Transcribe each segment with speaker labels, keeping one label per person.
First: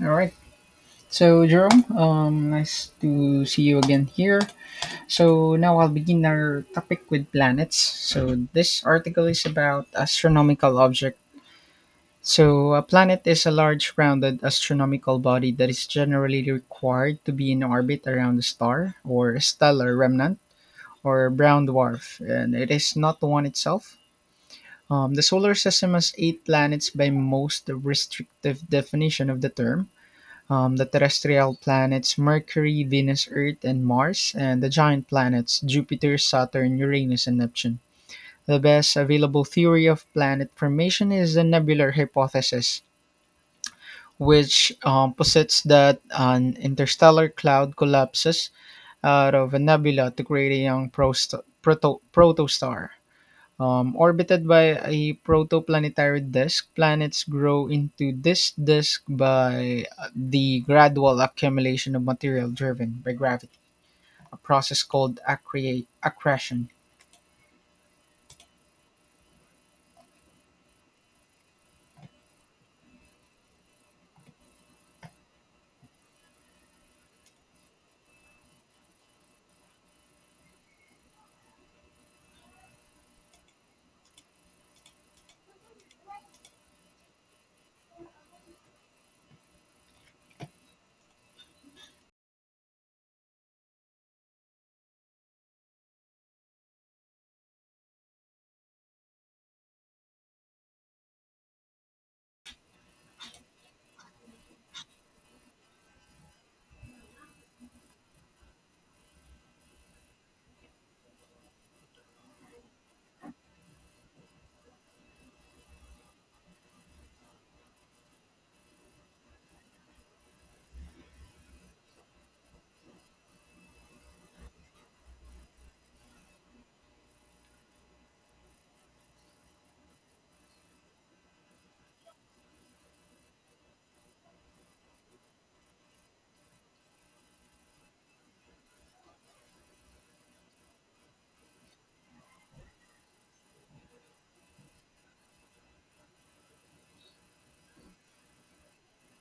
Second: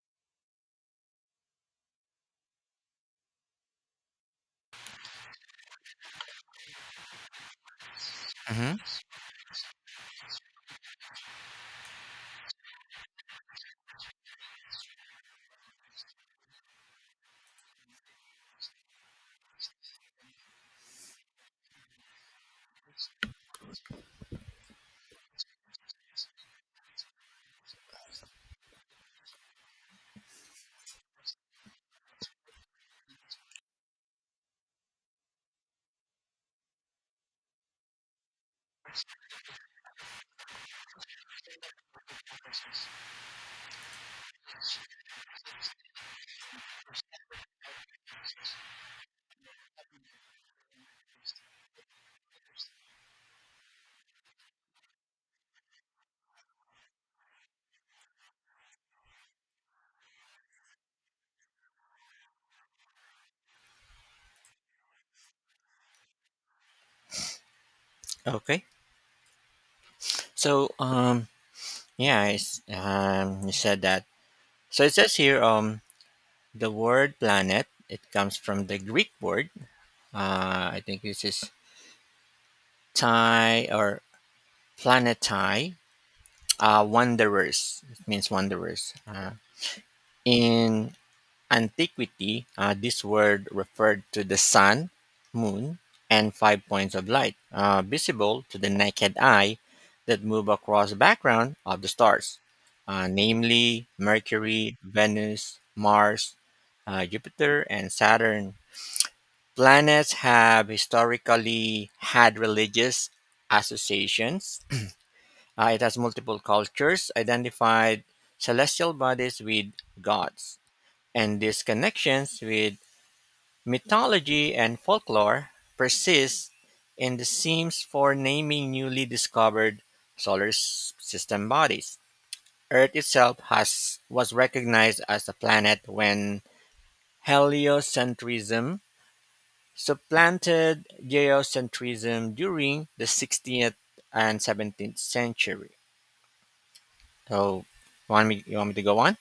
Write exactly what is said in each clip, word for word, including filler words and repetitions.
Speaker 1: All right. So, Jerome, um, nice to see you again here. So, now I'll begin our topic with planets. So,
Speaker 2: Mm-hmm.
Speaker 1: this article is about astronomical object. So, a planet is a large rounded astronomical body that is generally required to be in orbit around a star or stellar remnant or brown dwarf, and it is not the one itself. Um, the solar system has eight planets by most restrictive definition of the term um, the terrestrial planets Mercury, Venus, Earth, and Mars, and the giant planets Jupiter, Saturn, Uranus, and Neptune. The best available theory of planet formation is the nebular hypothesis, which um, posits that an interstellar cloud collapses out of a nebula to create a young prost- proto- protostar. Um, orbited by a protoplanetary disk, planets grow into this disk by uh, the gradual accumulation of material driven by gravity, a process called accre- accretion.
Speaker 2: Okay. So, um, yeah, I s um, you said that. So it says here, um, the word planet. It comes from the Greek word. Uh, I think this is Thai or planetai. Uh, wanderers. It means wanderers. Uh, in antiquity, uh, this word referred to the sun, moon, and five points of light uh, visible to the naked eye that move across the background of the stars, uh, namely Mercury, Venus, Mars, uh, Jupiter, and Saturn. Planets have historically had religious associations. Uh, it has multiple cultures identified celestial bodies with gods, and these connections with mythology and folklore persist in the themes for naming newly discovered solar s- system bodies. Earth itself has was recognized as a planet when heliocentrism supplanted geocentrism during the sixteenth and seventeenth century. So, want me you want me to go on?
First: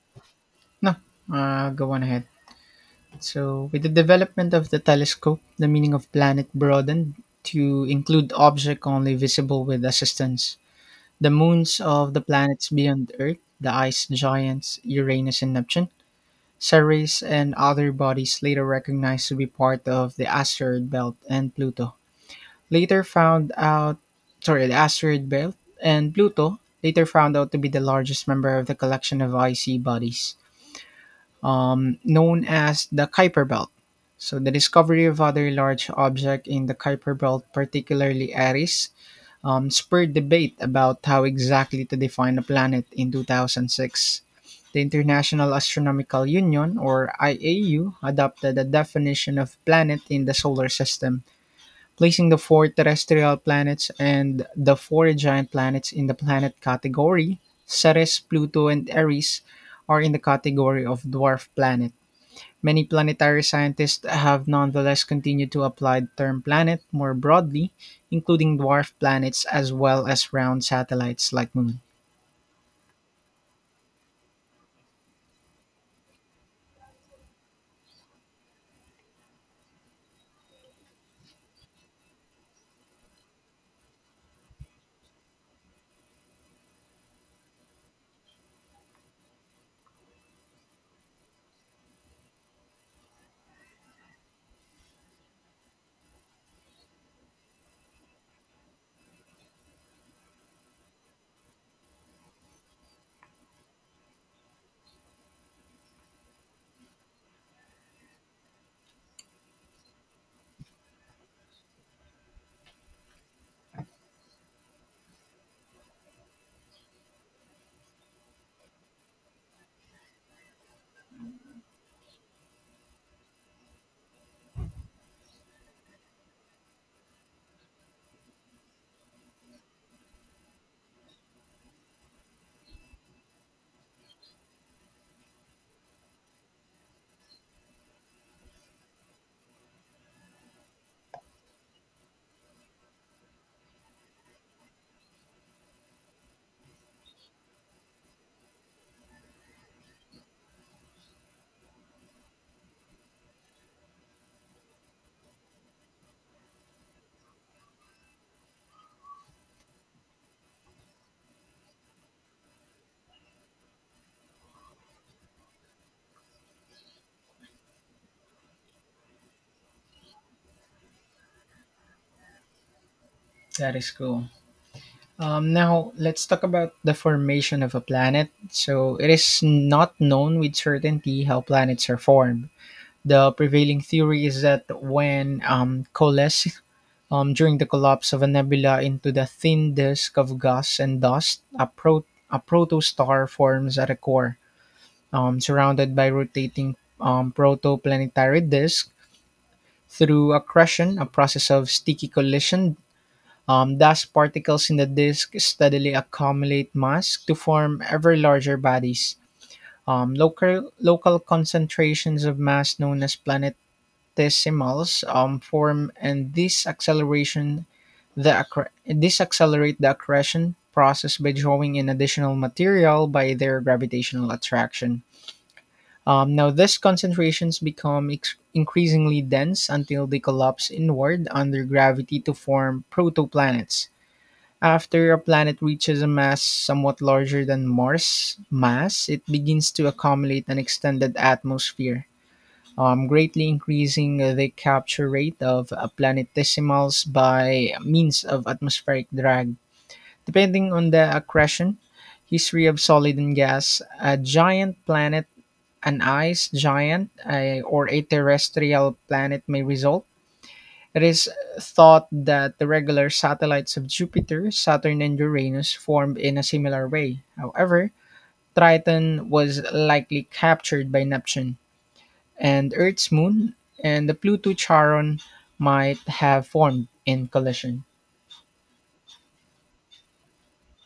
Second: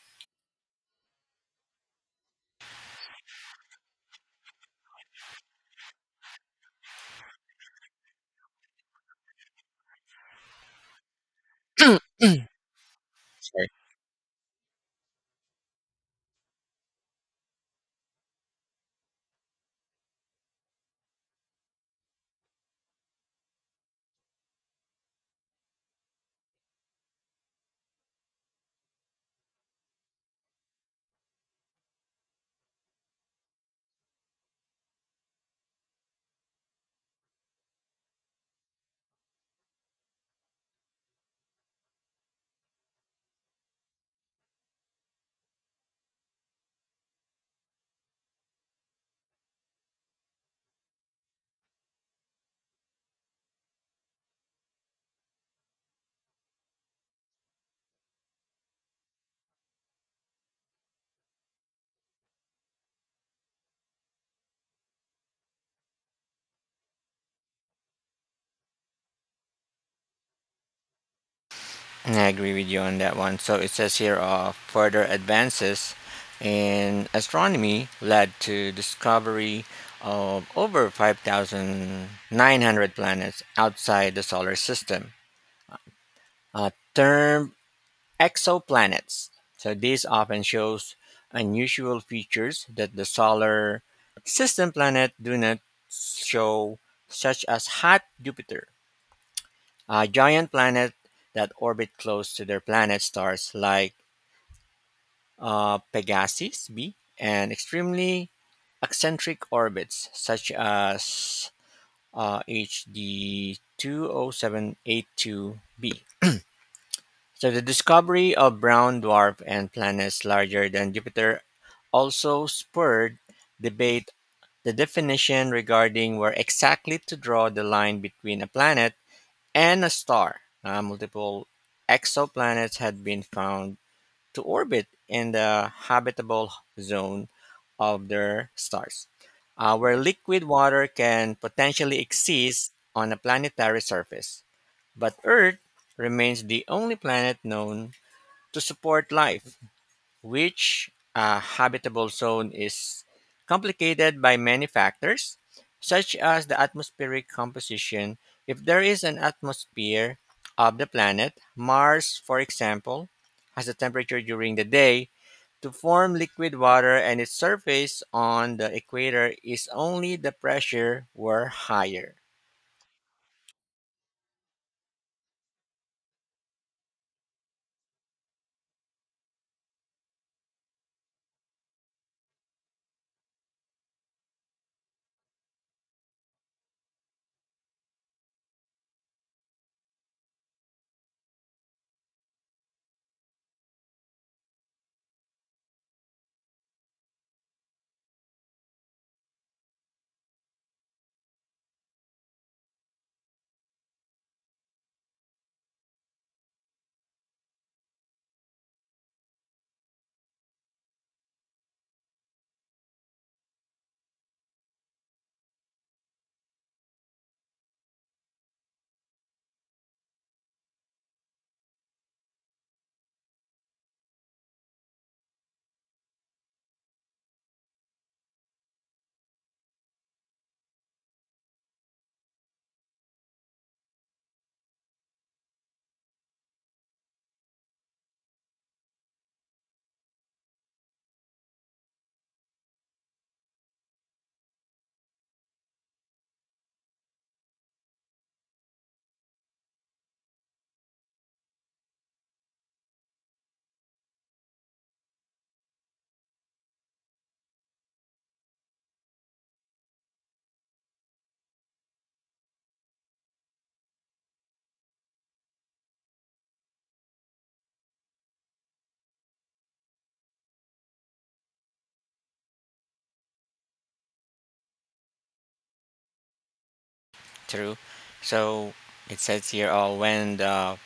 Speaker 1: No, uh, go on ahead. So, with the development of the telescope, the meaning of planet broadened to include objects only visible with assistance. The moons of the planets beyond Earth,
Speaker 2: Sorry.
Speaker 1: the ice giants Uranus and Neptune, Ceres and other bodies later recognized to be part of the asteroid belt and Pluto later found out sorry, the asteroid belt and Pluto later found out to be the largest member of the collection of icy bodies um, known as the Kuiper belt. So the discovery of other large objects in the Kuiper belt, particularly Eris, um, spurred debate about how exactly to define a planet in two thousand six. The International Astronomical Union, or I A U, adopted a definition of planet in the solar system, placing the four terrestrial planets and the four giant planets in the planet category. Ceres, Pluto, and Eris are in the category of dwarf planets. Many planetary scientists have nonetheless continued to apply the term planet more broadly, including dwarf planets as well as round satellites like moon.
Speaker 2: I agree with you on that one. So it says here, uh, further advances in astronomy led to discovery of over five thousand nine hundred planets outside the solar system, uh, termed exoplanets. So this often shows unusual features that the solar system planet do not show, such as hot Jupiter, a giant planet that orbit close to their planet stars like uh, Pegasus b, and extremely eccentric orbits such as uh, H D two oh seven eight two b. So the discovery of brown dwarf and planets larger than Jupiter also spurred debate the definition regarding where exactly to draw the line between a planet and a star. Uh, multiple exoplanets had been found to orbit in the habitable zone of their stars, uh, where liquid water can potentially exist on a planetary surface. But Earth remains the only planet known to support life, which a habitable zone is complicated by many factors, such as the atmospheric composition. If there is an atmosphere of the planet, Mars, for example, has a temperature during the day to form liquid water and its surface on the equator is only the pressure were higher.
Speaker 1: That is cool. Um, now, let's talk about the formation of a planet. So, it is not known with certainty how planets are formed. The prevailing theory is that when um, coalesce um, during the collapse of a nebula into the thin disk of gas and dust, a, pro- a protostar forms at the core. Um, surrounded by rotating um, protoplanetary disk through accretion, a process of sticky collision. Um, dust particles in the disk steadily accumulate mass to form ever larger bodies. Um, local, local concentrations of mass known as planetesimals um, form, and this acceleration the accre- this accelerate the accretion process by drawing in additional material by their gravitational attraction. Um, now, these concentrations become ex- increasingly dense until they collapse inward under gravity to form protoplanets. After a planet reaches a mass somewhat larger than Mars' mass, it begins to accumulate an extended atmosphere, um, greatly increasing the capture rate of uh, planetesimals by means of atmospheric drag. Depending on the accretion, history of solid and gas, a giant planet an ice giant a- or a terrestrial planet may result. It is thought that the regular satellites of Jupiter, Saturn, and Uranus formed in a similar way. However, Triton was likely captured by Neptune, and Earth's moon and the Pluto Charon might have formed in
Speaker 2: True.
Speaker 1: collision.
Speaker 2: So it says here, oh, when the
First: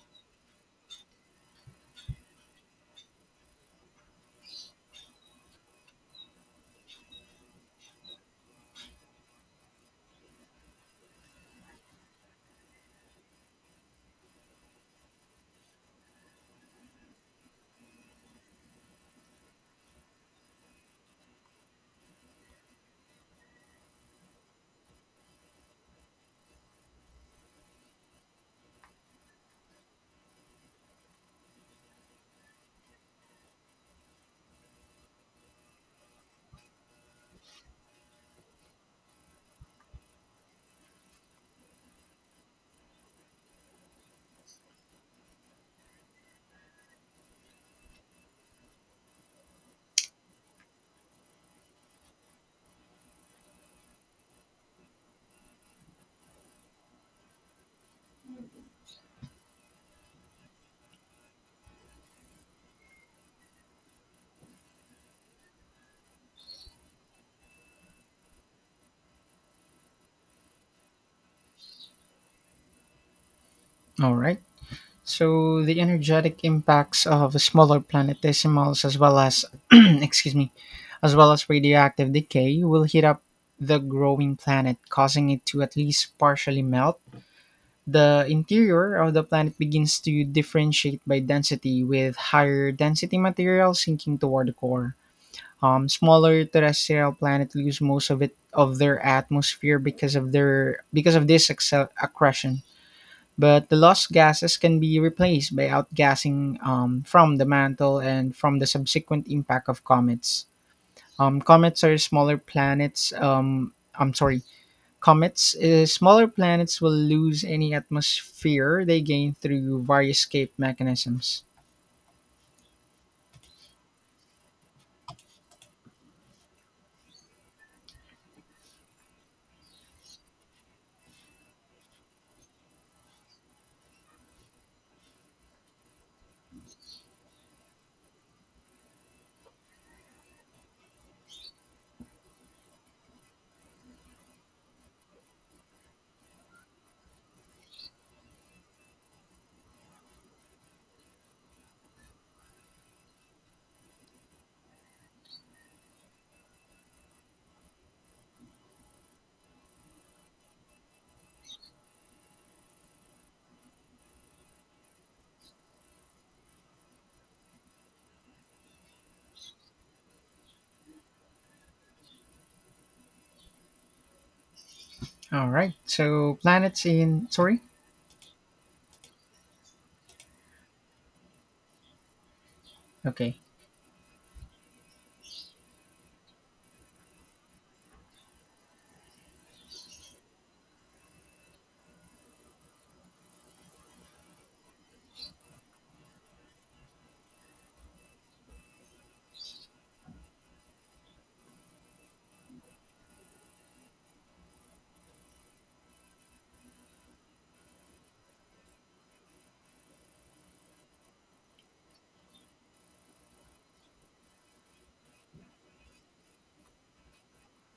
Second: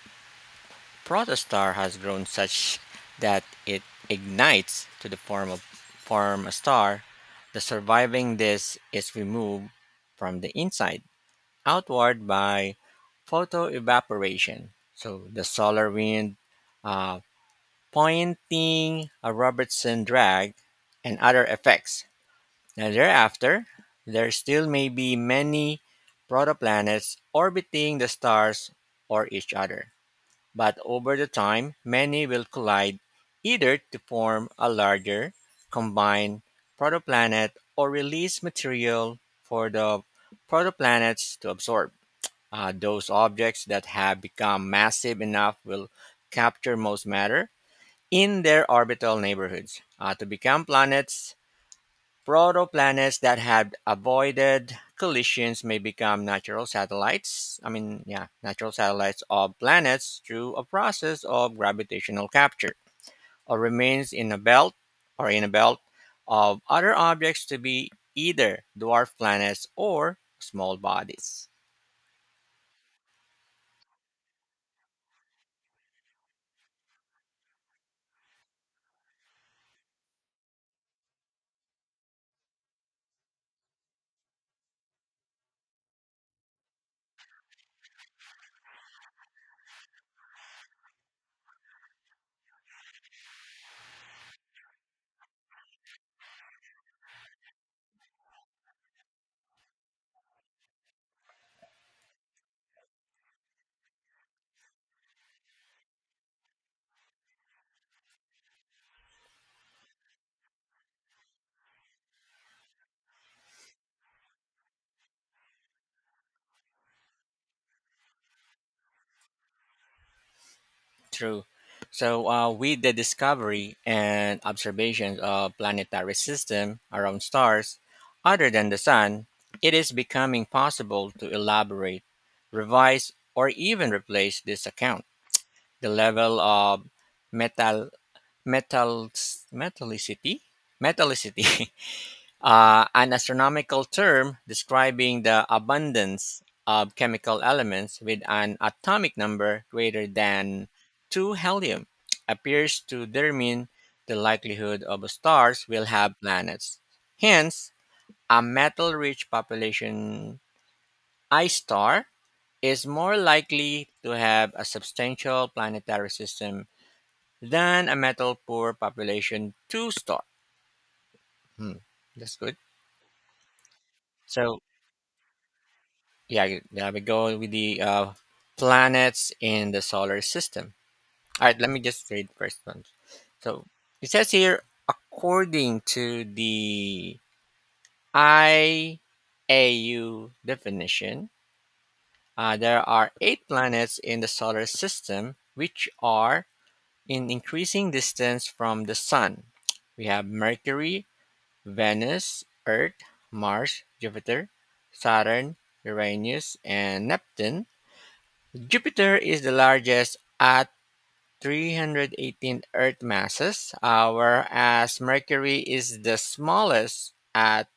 Speaker 2: protostar has grown such that it ignites to the form of form a star, the surviving disk is removed from the inside outward by photoevaporation. So the solar wind, uh, pointing, a Robertson drag, and other effects. Now, thereafter, there still may be many protoplanets orbiting the stars or each other, but over the time, many will collide either to form a larger combined protoplanet or release material for the protoplanets to absorb. Uh, those objects that have become massive enough will capture most matter in their orbital neighborhoods uh, to become planets. Protoplanets that had avoided collisions may become natural satellites. I mean, yeah, natural satellites of planets through a process of gravitational capture, or remains in a belt or in a belt of other objects to be either dwarf planets or small bodies.
Speaker 1: All right. So the energetic impacts of smaller planetesimals as well as excuse me, as well as radioactive decay will heat up the growing planet, causing it to at least partially melt. The interior of the planet begins to differentiate by density, with higher density material sinking toward the core. Um, smaller terrestrial planets lose most of it of their atmosphere because of their because of this accel- accretion, but the lost gases can be replaced by outgassing um, from the mantle and from the subsequent impact of comets. Um, comets are smaller planets. Um, I'm sorry, comets. Uh, smaller planets will lose any atmosphere they gain through various escape mechanisms.
Speaker 2: True. So uh, with the discovery and observations of planetary system around stars other than the sun, it is becoming possible to elaborate, revise, or even replace this account. The level of metal metal metallicity metallicity uh, an astronomical term describing the abundance of chemical elements with an atomic number greater than two, helium, appears to determine the likelihood of stars will have planets. Hence, a metal rich population I star is more likely to have a substantial planetary system than a metal poor population two star. Hmm, that's good. So,
Speaker 1: All right. So
Speaker 2: yeah, you-
Speaker 1: planets
Speaker 2: yeah, we
Speaker 1: in
Speaker 2: go with
Speaker 1: sorry.
Speaker 2: the uh, planets in the solar system. All right, let me just read first one.
Speaker 1: Okay.
Speaker 2: So it says here, according to the I A U definition, uh, there are eight planets in the solar system which are in increasing distance from the sun. We have Mercury, Venus, Earth, Mars, Jupiter, Saturn, Uranus, and Neptune. Jupiter is the largest at three hundred eighteen Earth masses, uh, whereas Mercury is the smallest at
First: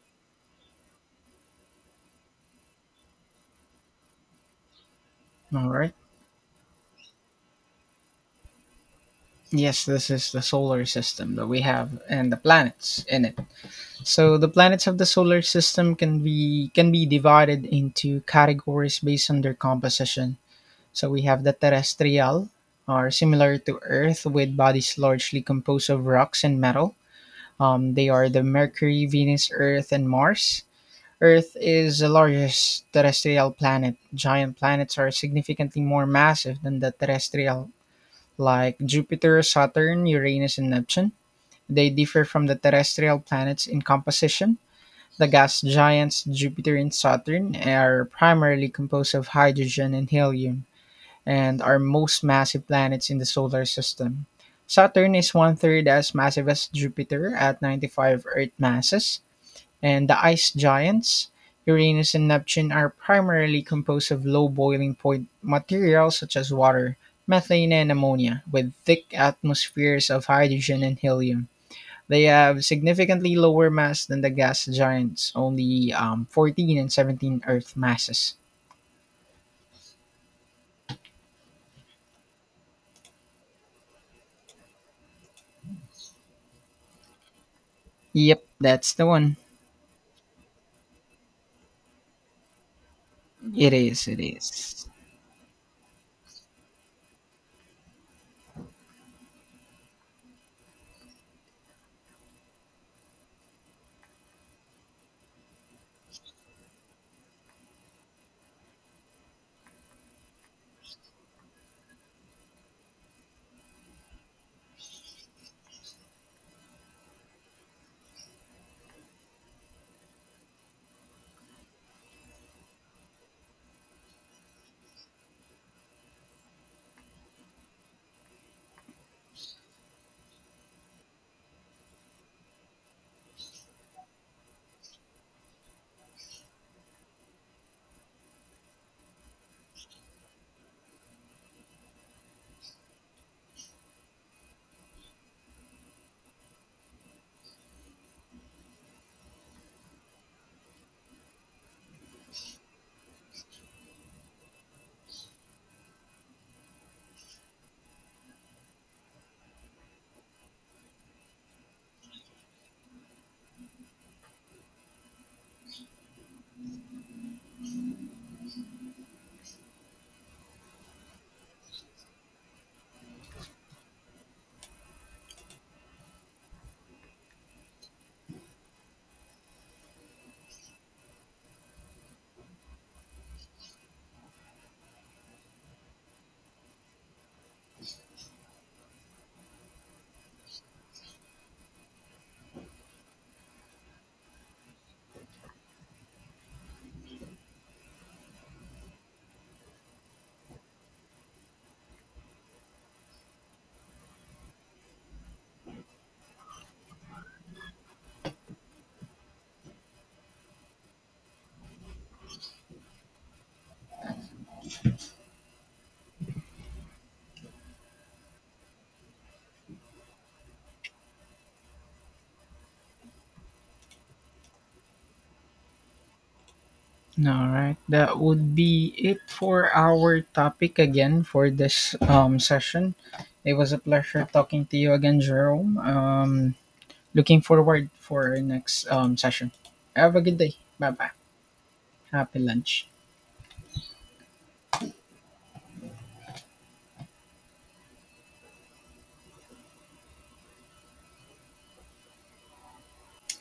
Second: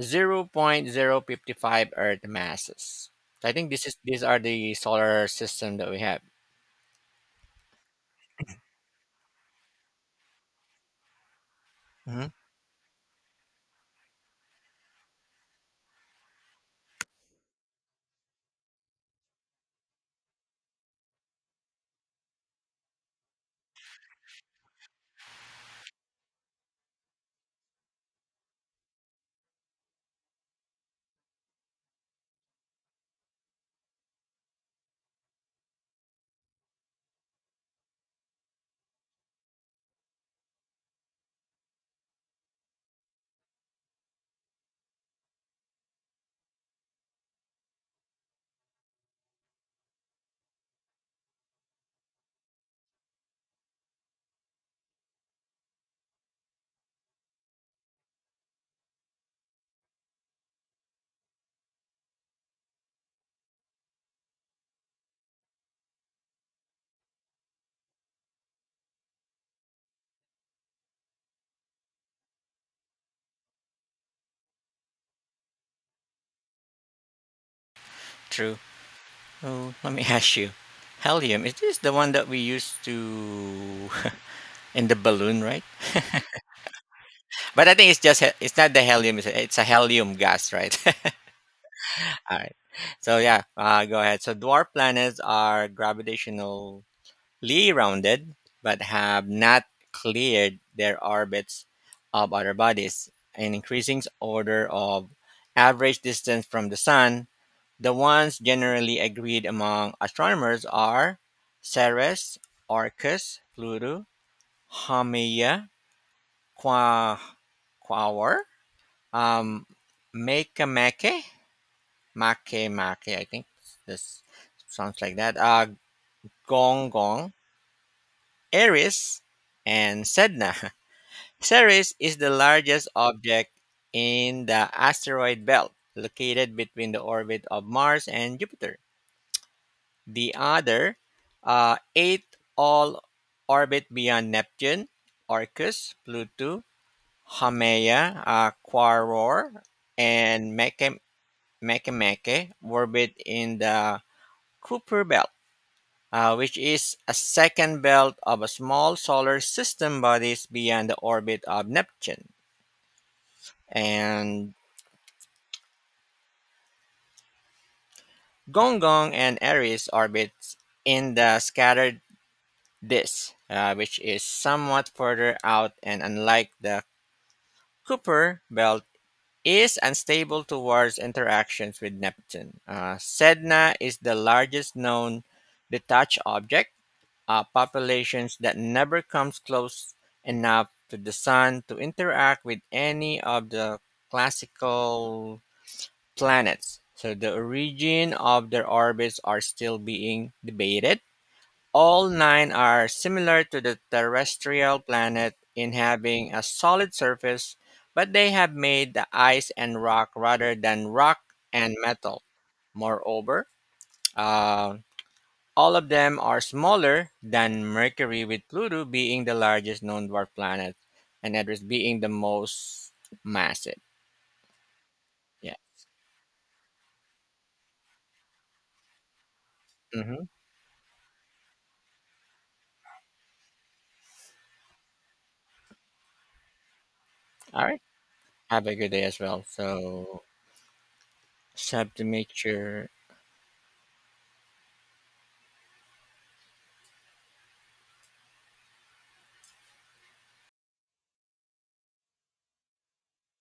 Speaker 2: zero point zero five five Earth masses. So I think this is these are the solar
Speaker 1: All
Speaker 2: system that
Speaker 1: right.
Speaker 2: we have.
Speaker 1: Yes, this is the solar system that we have
Speaker 2: Mhm.
Speaker 1: and the planets in it. So the planets of the solar system can be can be divided into categories based on their composition. So we have the terrestrial, are similar to Earth with bodies largely composed of rocks and metal. Um, they are the Mercury, Venus, Earth, and Mars. Earth is the largest terrestrial planet. Giant planets are significantly more massive than the terrestrial, like Jupiter, Saturn, Uranus, and Neptune. They differ from the terrestrial planets in composition the gas giants Jupiter and Saturn are primarily composed of hydrogen and helium and are most massive planets in the solar system. Saturn is one third as massive as Jupiter at ninety-five Earth masses, and the ice giants Uranus and Neptune are primarily composed of low boiling point materials such as water, methane, and ammonia, with thick atmospheres of hydrogen and helium. They have significantly lower mass than the gas giants, only um, fourteen and seventeen Earth masses.
Speaker 2: True. Oh, let me ask you. Helium, is this the one that we used to in the balloon, right? But I think it's just he-
Speaker 1: Yep,
Speaker 2: it's not the
Speaker 1: that's the
Speaker 2: helium, it's
Speaker 1: one.
Speaker 2: a, it's a helium gas, right? All right. So yeah,
Speaker 1: It
Speaker 2: uh, go
Speaker 1: is, it
Speaker 2: ahead. So dwarf
Speaker 1: is.
Speaker 2: planets are gravitationally rounded, but have not cleared their orbits of other bodies. An increasing order of average distance from the sun. The ones generally agreed among astronomers are Ceres, Orcus, Pluto, Haumea, Qua, Quaoar, um, Makemake, Make Make, I think this sounds like that. Uh, Gong Gong, Eris, and Sedna. Ceres is the largest object in the asteroid belt, located between the orbit of Mars and Jupiter. The other uh, eight all orbit beyond Neptune, Orcus, Pluto, Haumea, uh, Quaror, and Meke Meke Meke orbit in the Kuiper belt. uh, which is a second belt of a small solar system bodies beyond the orbit of Neptune. And Gonggong and Aries orbits in the scattered disk, uh, which is somewhat further out and unlike the Kuiper belt is unstable towards interactions with Neptune. Uh, Sedna is the largest known detached object, uh, populations that never comes close enough to the sun to interact with any of the classical planets. So the origin of their orbits are still being debated. All nine are similar to the terrestrial planet in having a solid surface, but they have made the ice and rock rather than rock and metal. Moreover, uh, all of them are smaller than Mercury, with Pluto being the largest known dwarf planet and Eris being the most massive. Yeah.
Speaker 1: All right, that would be it for our
Speaker 2: Mm-hmm.
Speaker 1: topic again for this um, session. It was a pleasure talking to you again, Jerome. Um, looking
Speaker 2: All right.
Speaker 1: forward for our
Speaker 2: Have a
Speaker 1: next
Speaker 2: good day
Speaker 1: um,
Speaker 2: as well.
Speaker 1: session. Have a
Speaker 2: So,
Speaker 1: good day. Bye bye.
Speaker 2: just have to make
Speaker 1: Happy lunch.
Speaker 2: sure.